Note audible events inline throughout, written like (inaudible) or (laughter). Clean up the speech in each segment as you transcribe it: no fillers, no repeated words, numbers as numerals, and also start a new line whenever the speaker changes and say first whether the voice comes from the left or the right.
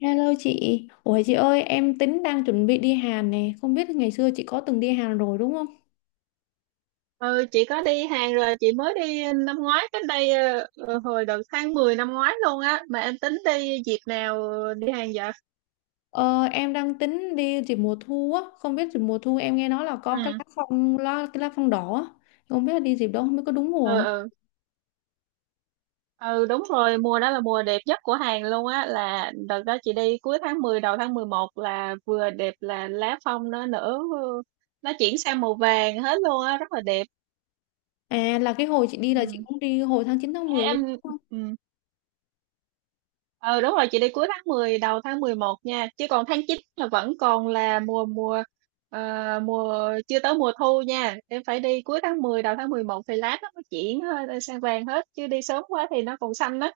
left: Hello chị, ủa chị ơi em tính đang chuẩn bị đi Hàn nè, không biết ngày xưa chị có từng đi Hàn rồi đúng không?
right: Ừ, chị có đi Hàn rồi, chị mới đi năm ngoái, cách đây hồi đầu tháng 10 năm ngoái luôn á. Mà em tính đi dịp nào đi Hàn vậy?
left: Ờ, em đang tính đi dịp mùa thu á, không biết dịp mùa thu em nghe nói là có cái
right: Ừ,
left: cái lá phong đỏ á, không biết là đi dịp đó không biết có đúng mùa
right: ừ,
left: không?
right: ừ, ừ đúng rồi, mùa đó là mùa đẹp nhất của Hàn luôn á, là đợt đó chị đi cuối tháng 10 đầu tháng 11 là vừa đẹp, là lá phong nó nở, nó chuyển sang màu vàng hết luôn á, rất là đẹp.
left: À là cái hồi chị đi là chị
right: Ừ.
left: cũng đi hồi tháng 9 tháng
right: Thế
left: 10 luôn.
right: Em Ừ. Ờ đúng rồi, chị đi cuối tháng 10 đầu tháng 11 nha, chứ còn tháng 9 là vẫn còn là mùa mùa ờ, mùa chưa tới mùa thu nha. Em phải đi cuối tháng 10 đầu tháng 11 thì lát nó mới chuyển sang vàng hết, chứ đi sớm quá thì nó còn xanh đó.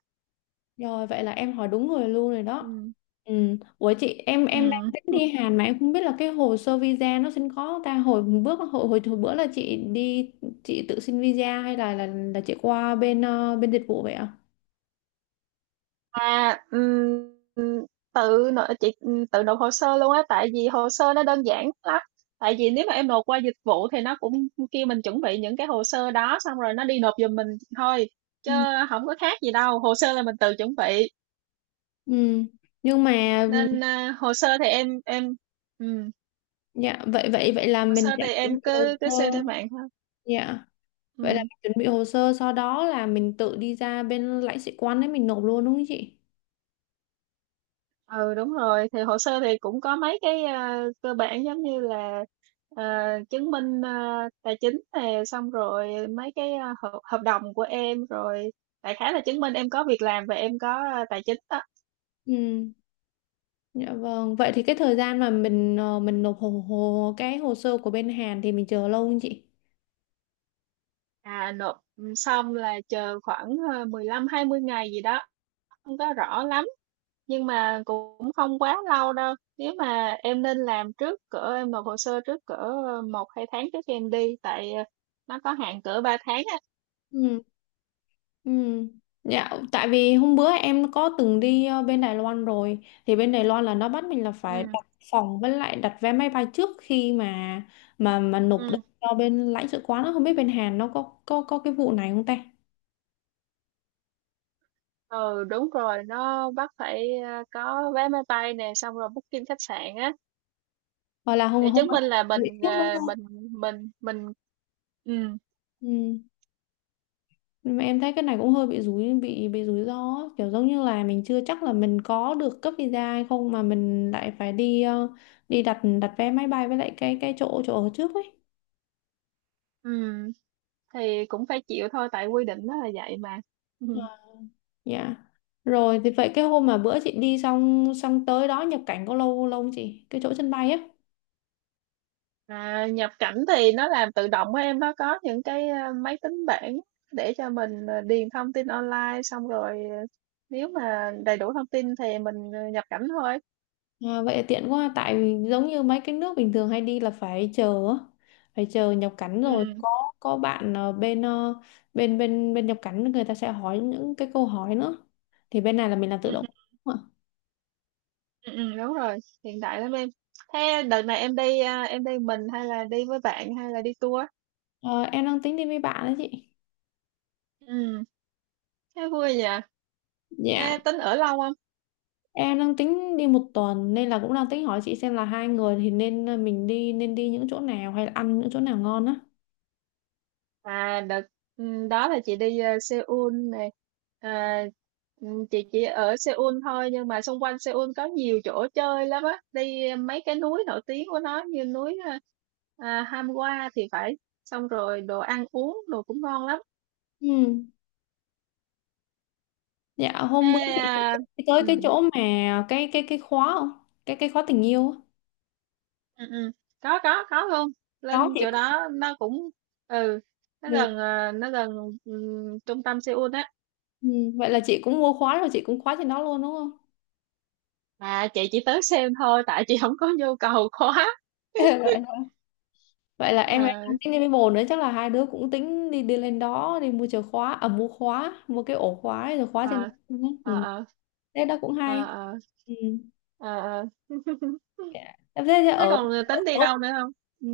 left: Rồi vậy là em hỏi đúng người luôn rồi đó.
right: Ừ.
left: Ừ. Ủa chị em
right: Ừ.
left: em đang tính đi Hàn mà em không biết là cái hồ sơ visa nó xin khó không ta, hồi bước hồi, hồi hồi bữa là chị đi chị tự xin visa hay là chị qua bên dịch vụ vậy ạ?
right: À ừm, tự nộp chị, tự nộp hồ sơ luôn á, tại vì hồ sơ nó đơn giản lắm. Tại vì nếu mà em nộp qua dịch vụ thì nó cũng kêu mình chuẩn bị những cái hồ sơ đó, xong rồi nó đi nộp giùm mình thôi, chứ
left: Ừ.
right: không có khác gì đâu, hồ sơ là mình tự chuẩn bị
left: Ừ. Nhưng mà
right: nên hồ sơ thì em ừ,
left: dạ vậy vậy vậy là
right: hồ
left: mình
right: sơ
left: sẽ
right: thì
left: chuẩn
right: em
left: bị hồ
right: cứ cứ xem trên
left: sơ.
right: mạng thôi.
left: Dạ. Vậy là
right: Ừ.
left: mình chuẩn bị hồ sơ sau đó là mình tự đi ra bên lãnh sự quán đấy mình nộp luôn đúng không chị?
right: Ừ đúng rồi, thì hồ sơ thì cũng có mấy cái cơ bản giống như là chứng minh tài chính nè, xong rồi mấy cái hợp đồng của em rồi, đại khái là chứng minh em có việc làm và em có tài chính đó.
left: Ừ. Dạ vâng, vậy thì cái thời gian mà mình nộp hồ, hồ cái hồ sơ của bên Hàn thì mình chờ lâu không chị?
right: Xong là chờ khoảng 15 20 ngày gì đó, không có rõ lắm nhưng mà cũng không quá lâu đâu. Nếu mà em nên làm trước cỡ, em nộp hồ sơ trước cỡ một hai tháng trước khi em đi, tại nó có hạn cỡ 3 tháng á.
left: Ừ. Ừ. Dạ, tại vì hôm bữa em có từng đi bên Đài Loan rồi thì bên Đài Loan là nó bắt mình là phải
right: Ừ.
left: đặt phòng với lại đặt vé máy bay trước khi mà nộp đơn
right: Ừ.
left: cho bên lãnh sự quán, nó không biết bên Hàn nó có cái vụ này không ta?
right: Ừ đúng rồi, nó bắt phải có vé máy bay nè, xong rồi booking khách sạn á,
left: Hoặc là hôm
right: để
left: hôm
right: chứng
left: bữa
right: minh
left: là
right: là
left: chuẩn bị
right: mình
left: trước đúng
right: ờ,
left: không?
right: mình mình. Ừ.
left: Ừ. Nhưng mà em thấy cái này cũng hơi bị rủi ro á, kiểu giống như là mình chưa chắc là mình có được cấp visa hay không mà mình lại phải đi đặt đặt vé máy bay với lại cái chỗ chỗ ở trước ấy.
right: Ừ, thì cũng phải chịu thôi, tại quy định nó là vậy mà. Ừ.
left: Dạ. Rồi thì vậy cái hôm mà bữa chị đi xong xong tới đó nhập cảnh có lâu lâu không chị, cái chỗ sân bay á?
right: À, nhập cảnh thì nó làm tự động á em, nó có những cái máy tính bảng để cho mình điền thông tin online, xong rồi nếu mà đầy đủ thông tin thì mình nhập cảnh thôi.
left: À, vậy là tiện quá tại vì giống như mấy cái nước bình thường hay đi là phải chờ á, phải chờ nhập cảnh rồi
right: Ừ,
left: có bạn ờ, bên bên bên nhập cảnh người ta sẽ hỏi những cái câu hỏi nữa, thì bên này là mình làm
right: ừ,
left: tự động.
right: ừ,
left: Đúng ạ.
right: ừ, ừ, đúng rồi, hiện đại lắm em. Thế đợt này em đi em đi mình hay là đi với bạn hay là đi tour?
left: Ờ, em đang tính đi với bạn đấy chị.
right: Ừ, thế vui nhỉ.
left: Dạ
right: Thế tính ở lâu không?
left: em đang tính đi 1 tuần nên là cũng đang tính hỏi chị xem là hai người thì mình đi nên đi những chỗ nào hay là ăn những chỗ nào ngon á.
right: À đợt Đó là chị đi Seoul này. À, ừ, chị chỉ ở Seoul thôi, nhưng mà xung quanh Seoul có nhiều chỗ chơi lắm á. Đi mấy cái núi nổi tiếng của nó, như núi Hamgua thì phải. Xong rồi đồ ăn uống đồ cũng ngon lắm.
left: Ừ. Dạ hôm bữa
right: Ê,
left: chị sẽ
right: à,
left: đi tới
right: ừ,
left: cái chỗ mà cái khóa không, cái khóa tình yêu á,
right: ừ, ừ. Có luôn.
left: đó
right: Lên
left: chị.
right: chỗ đó nó cũng ừ nó gần, ừ, trung tâm Seoul á.
left: Ừ, vậy là chị cũng mua khóa rồi chị cũng khóa trên đó luôn đúng không?
right: Mà chị chỉ tới xem thôi, tại chị không có nhu cầu quá.
left: (laughs) Vậy, vậy là
right: Ờ.
left: em đang tính đi với bồ nữa chắc là hai đứa cũng tính đi đi lên đó đi mua chìa khóa, à, mua khóa, mua cái ổ khóa ấy, rồi khóa trên
right: Ờ,
left: đó luôn á. Ừ.
right: ờ, ờ,
left: Thế đó cũng hay.
right: ờ, ờ,
left: Ừ.
right: ờ, ờ. (laughs)
left: Dạ. Thế thế
right: Thế
left: ở,
right: còn tính đi
left: ở
right: đâu nữa không? Ừ.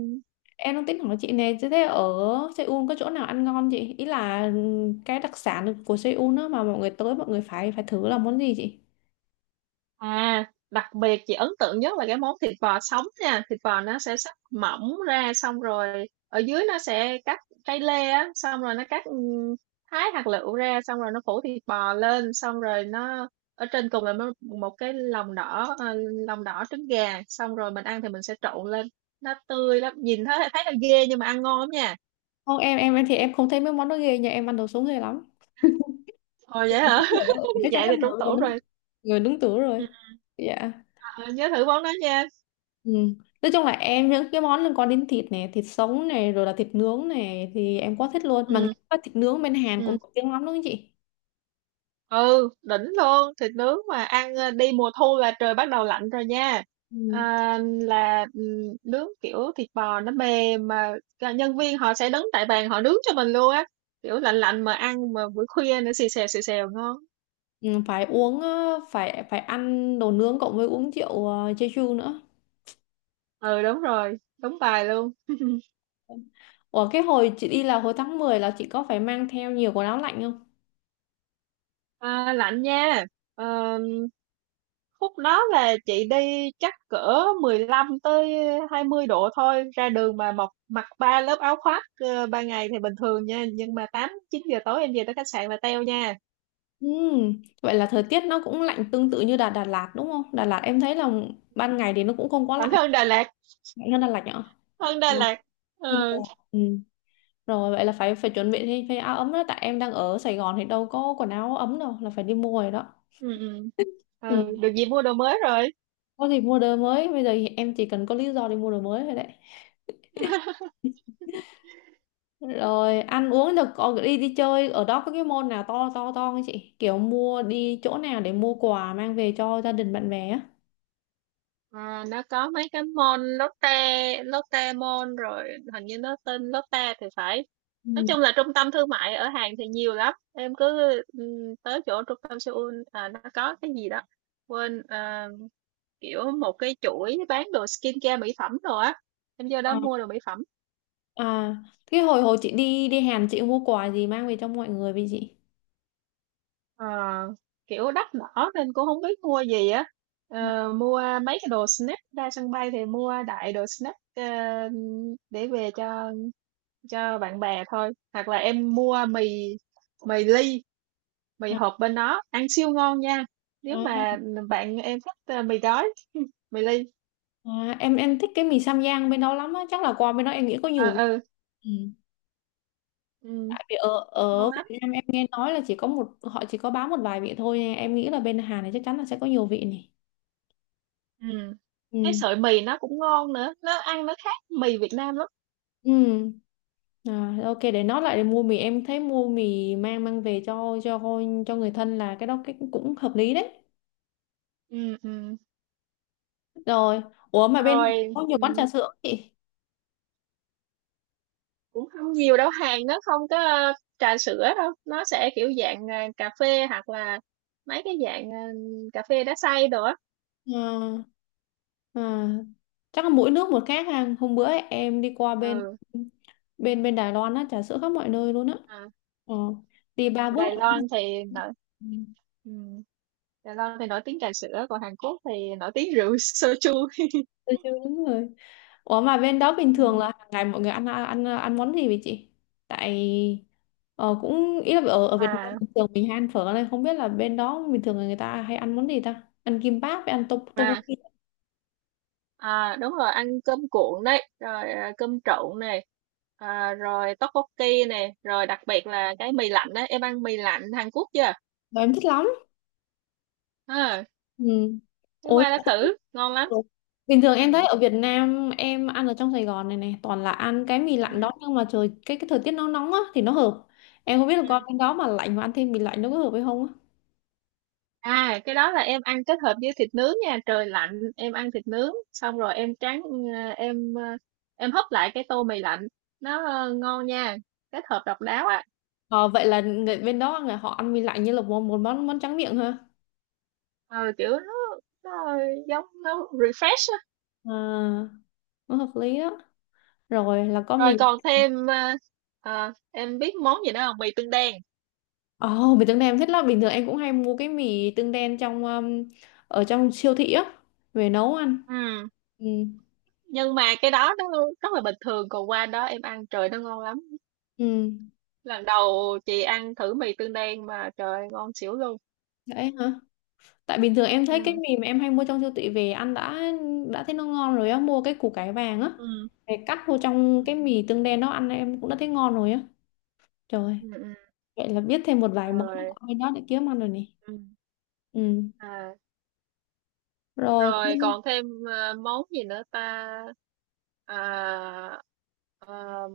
left: em đang tính hỏi chị nè, thế thế ở Seoul có chỗ nào ăn ngon chị? Ý là cái đặc sản của Seoul đó mà mọi người tới mọi người phải phải thử là món gì chị?
right: À, đặc biệt chị ấn tượng nhất là cái món thịt bò sống nha. Thịt bò nó sẽ sắc mỏng ra, xong rồi ở dưới nó sẽ cắt cây lê á, xong rồi nó cắt thái hạt lựu ra, xong rồi nó phủ thịt bò lên, xong rồi nó ở trên cùng là một cái lòng đỏ, lòng đỏ trứng gà, xong rồi mình ăn thì mình sẽ trộn lên. Nó tươi lắm, nhìn thấy thấy là ghê nhưng mà ăn ngon lắm nha.
left: Không, em thì em không thấy mấy món đó ghê nha, em ăn đồ sống ghê lắm.
right: Ồ,
left: Thì
right: vậy hả?
left: hết rồi đó,
right: (laughs)
left: chắc chắn
right: Vậy
left: là
right: thì trúng
left: hợp
right: tủ rồi.
left: người đúng tuổi
right: Ừ,
left: rồi. Dạ.
right: ờ, nhớ thử món đó nha.
left: Ừ. Nói chung là em những cái món liên quan đến thịt này, thịt sống này, rồi là thịt nướng này thì em quá thích luôn, mà nghe
right: Ừ,
left: nói thịt nướng bên Hàn cũng
right: ừ.
left: nổi tiếng lắm đúng không chị?
right: Ừ, đỉnh luôn. Thịt nướng mà ăn đi mùa thu là trời bắt đầu lạnh rồi nha.
left: Ừ.
right: À, là ừ, Nướng kiểu thịt bò nó mềm, mà cả nhân viên họ sẽ đứng tại bàn họ nướng cho mình luôn á. Kiểu lạnh lạnh mà ăn mà buổi khuya nữa, xì xèo ngon.
left: Ừ, phải uống ờ, phải phải ăn đồ nướng cộng với uống rượu Jeju nữa.
right: Ừ, đúng rồi. Đúng bài luôn.
left: Ủa cái hồi chị đi là hồi tháng 10 là chị có phải mang theo nhiều quần áo lạnh không?
right: À, lạnh nha. Ờ, khúc đó là chị đi chắc cỡ 15 tới 20 độ thôi, ra đường mà mặc mặc ba lớp áo khoác. Ờ, Ban ngày thì bình thường nha, nhưng mà 8 9 giờ tối em về tới khách sạn là teo nha.
left: Ừ. Vậy là thời tiết nó cũng lạnh tương tự như Đà Đà Lạt đúng không, Đà Lạt em thấy là ban ngày thì nó cũng không quá
right: Còn
left: lạnh,
right: hơn Đà Lạt,
left: lạnh hơn Đà Lạt nhở?
right: hơn Đà
left: Ừ,
right: Lạt.
left: hơn Đà
right: Ừ,
left: Lạt. Ừ. Rồi vậy là phải phải chuẩn bị thêm thay áo ấm đó, tại em đang ở Sài Gòn thì đâu có quần áo ấm đâu, là phải đi mua rồi đó.
right: ừ, ừ.
left: Ừ.
right: Ừ, được gì mua đồ mới rồi.
left: Có gì mua đồ mới, bây giờ thì em chỉ cần có lý do để mua đồ mới thôi đấy.
right: (laughs)
left: Rồi ăn uống được, còn đi đi chơi ở đó có cái mall nào to to to không chị? Kiểu mua, đi chỗ nào để mua quà mang về cho gia đình bạn bè á?
right: À, nó có mấy cái môn Lotte, Lotte Mall rồi, hình như nó tên Lotte thì phải. Nói
left: Ừ.
right: chung là trung tâm thương mại ở Hàn thì nhiều lắm. Em cứ tới chỗ trung tâm Seoul à, nó có cái gì đó. Quên à, kiểu một cái chuỗi bán đồ skincare mỹ phẩm rồi á. Em vô đó
left: À,
right: mua đồ mỹ phẩm.
left: à, cái hồi hồi chị đi đi Hàn chị mua quà gì mang về cho mọi người vậy chị?
right: Ờ, kiểu đắt đỏ nên cũng không biết mua gì á.
left: Ừ.
right: Ờ, mua mấy cái đồ snack, ra sân bay thì mua đại đồ snack để về cho bạn bè thôi, hoặc là em mua mì mì ly, mì
left: À,
right: hộp bên đó ăn siêu ngon nha. Nếu
left: à,
right: mà bạn em thích mì gói, mì ly.
left: em thích cái mì Sam Giang bên đó lắm á, chắc là quà bên đó em nghĩ có
right: Ờ
left: nhiều vị.
right: ừ,
left: Ừ.
right: ừ,
left: Vì ở
right: ngon
left: ở
right: lắm.
left: Việt Nam em nghe nói là chỉ có một họ chỉ có bán một vài vị thôi nên em nghĩ là bên Hàn này chắc chắn là sẽ có nhiều vị này.
right: Ừ, cái
left: Ừ.
right: sợi mì nó cũng ngon nữa, nó ăn nó khác mì Việt Nam lắm.
left: Ừ. À, ok để nói lại, để mua mì, em thấy mua mì mang mang về cho người thân là cái đó, cái cũng hợp lý đấy.
right: Ừ. Ừ.
left: Rồi ủa mà bên Hàn
right: Rồi.
left: có nhiều quán
right: Ừ.
left: trà sữa không chị?
right: Cũng không nhiều đâu, hàng nó không có trà sữa đâu, nó sẽ kiểu dạng cà phê, hoặc là mấy cái dạng cà phê đá xay đồ á.
left: à, à, chắc là mỗi nước một khác ha, hôm bữa em đi qua bên
right: Ừ.
left: bên bên Đài Loan á, trà sữa khắp mọi nơi luôn á,
right: À.
left: ờ, đi ba bước
right: Đài
left: là có
right: Loan thì nở.
left: một.
right: Ừ. Đài Loan thì nổi tiếng trà sữa, còn Hàn Quốc thì nổi tiếng rượu soju. (laughs)
left: Tôi chưa đúng rồi. Ủa mà bên đó bình thường là
right: Ừ.
left: hàng ngày mọi người ăn ăn ăn món gì vậy chị? Tại ờ, cũng ý là ở ở Việt Nam
right: Mà
left: bình thường mình hay ăn phở này, không biết là bên đó bình thường là người ta hay ăn món gì ta? Ăn kim báp với ăn
right: mà
left: tteokbokki.
right: à, đúng rồi, ăn cơm cuộn đấy, rồi à, cơm trộn này, à, rồi tteokbokki này, rồi đặc biệt là cái mì lạnh á. Em ăn mì lạnh Hàn Quốc chưa?
left: Và em thích lắm.
right: À,
left: Ừ.
right: cái
left: Ôi.
right: qua đã thử, ngon lắm.
left: Ừ. Bình thường
right: Ừ,
left: em thấy ở Việt Nam em ăn ở trong Sài Gòn này này toàn là ăn cái mì lạnh
right: ừ,
left: đó, nhưng mà trời, cái thời tiết nó nóng á thì nó hợp. Em không biết là
right: ừ.
left: con bên đó mà lạnh mà ăn thêm mì lạnh nó có hợp hay không.
right: À, cái đó là em ăn kết hợp với thịt nướng nha, trời lạnh em ăn thịt nướng xong rồi em tráng ờ, em hấp lại cái tô mì lạnh. Nó ngon nha, kết hợp độc đáo á.
left: Ờ, vậy là người bên đó người họ ăn mì lạnh như là một món món tráng miệng ha.
right: Ờ Kiểu nó giống, nó refresh á.
left: À, nó hợp lý đó. Rồi là có
right: Rồi
left: mì.
right: còn thêm em biết món gì nữa không? Mì tương đen.
left: Ồ, mì tương đen em thích lắm. Bình thường em cũng hay mua cái mì tương đen trong ở trong siêu thị á về nấu ăn.
right: Ừ.
left: Ừ.
right: Nhưng mà cái đó nó rất là bình thường, còn qua đó em ăn trời nó ngon lắm.
left: Ừ.
right: Lần đầu chị ăn thử mì tương đen mà trời ơi, ngon xỉu luôn.
left: Đấy hả? Tại bình thường em thấy cái
right: Ừ.
left: mì mà em hay mua trong siêu thị về ăn đã thấy nó ngon rồi á, mua cái củ cải vàng á.
right: Ừ.
left: Để cắt vô trong
right: Ừ,
left: cái mì tương đen đó ăn em cũng đã thấy ngon rồi á. Trời,
right: ừ.
left: vậy là biết thêm một vài món
right: Rồi.
left: ở bên đó để kiếm ăn rồi nè.
right: Ừ.
left: Ừ.
right: à,
left: Rồi
right: Rồi
left: không,
right: còn thêm món gì nữa ta? à, ờ,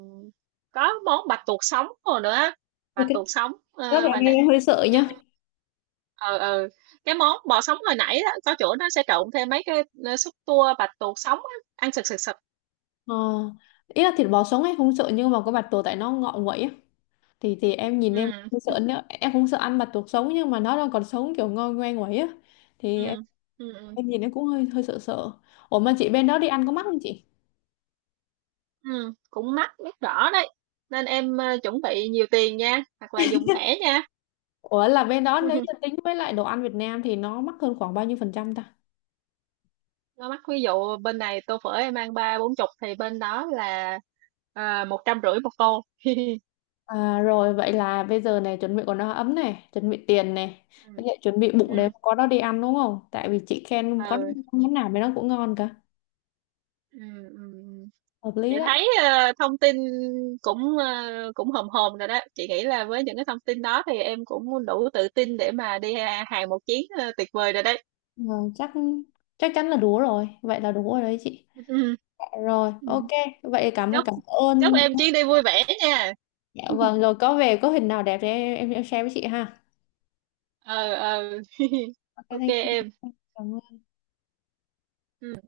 right: có món bạch tuộc sống rồi nữa á.
left: thì
right: Bạch
left: cái
right: tuộc sống,
left: đó thì em
right: hồi
left: em
right: nãy
left: em hơi sợ
right: chung,
left: nhá.
right: ờ ờ cái món bò sống hồi nãy đó có chỗ nó sẽ trộn thêm mấy cái xúc tua bạch tuộc sống á, ăn sực sực sực.
left: Ờ. Ý là thịt bò sống em không sợ, nhưng mà cái bạch tuộc, tại nó ngọ nguậy á, thì em nhìn em
right: Ừ.
left: không sợ nữa, em không sợ ăn bạch tuộc sống nhưng mà nó đang còn sống kiểu ngoi ngoe nguậy á, thì
right: Ừ.
left: em
right: Ừ. Ừ.
left: em nhìn em cũng hơi hơi sợ sợ. Ủa mà chị bên đó đi ăn có mắc không chị?
right: Ừ. Cũng mắc biết rõ đấy, nên em chuẩn bị nhiều tiền nha, hoặc là dùng thẻ nha.
left: Ủa là bên đó nếu như
right: (laughs)
left: tính với lại đồ ăn Việt Nam thì nó mắc hơn khoảng bao nhiêu phần trăm ta?
right: Nó mắc, ví dụ bên này tô phở em ăn ba bốn chục thì bên đó là 150 một tô.
left: À, rồi vậy là bây giờ này chuẩn bị quần áo ấm này, chuẩn bị tiền này,
right: Ừ.
left: với lại chuẩn bị
right: Ừ.
left: bụng để có đó đi ăn đúng không, tại vì chị khen có
right: Ừ.
left: món nào mà nó cũng ngon cả.
right: Ừ. Ừ. Ừ.
left: Hợp
right: Chị
left: lý đấy.
right: thấy thông tin cũng cũng hòm hòm rồi đó. Chị nghĩ là với những cái thông tin đó thì em cũng đủ tự tin để mà đi hàng một chuyến, tuyệt vời rồi đấy.
left: Ờ, chắc chắc chắn là đủ rồi, vậy là đủ rồi đấy chị.
right: Ừ.
left: Dạ, rồi ok,
right: Ừ.
left: vậy cảm ơn
right: chúc
left: cảm
right: Chúc
left: ơn.
right: em chuyến đi vui vẻ nha.
left: Dạ
right: (laughs)
left: vâng, rồi có về có hình nào đẹp thì em share với chị ha.
right: ờ ờ (laughs)
left: Ok,
right: OK
left: thank you.
right: em.
left: Cảm ơn.
right: Ừ.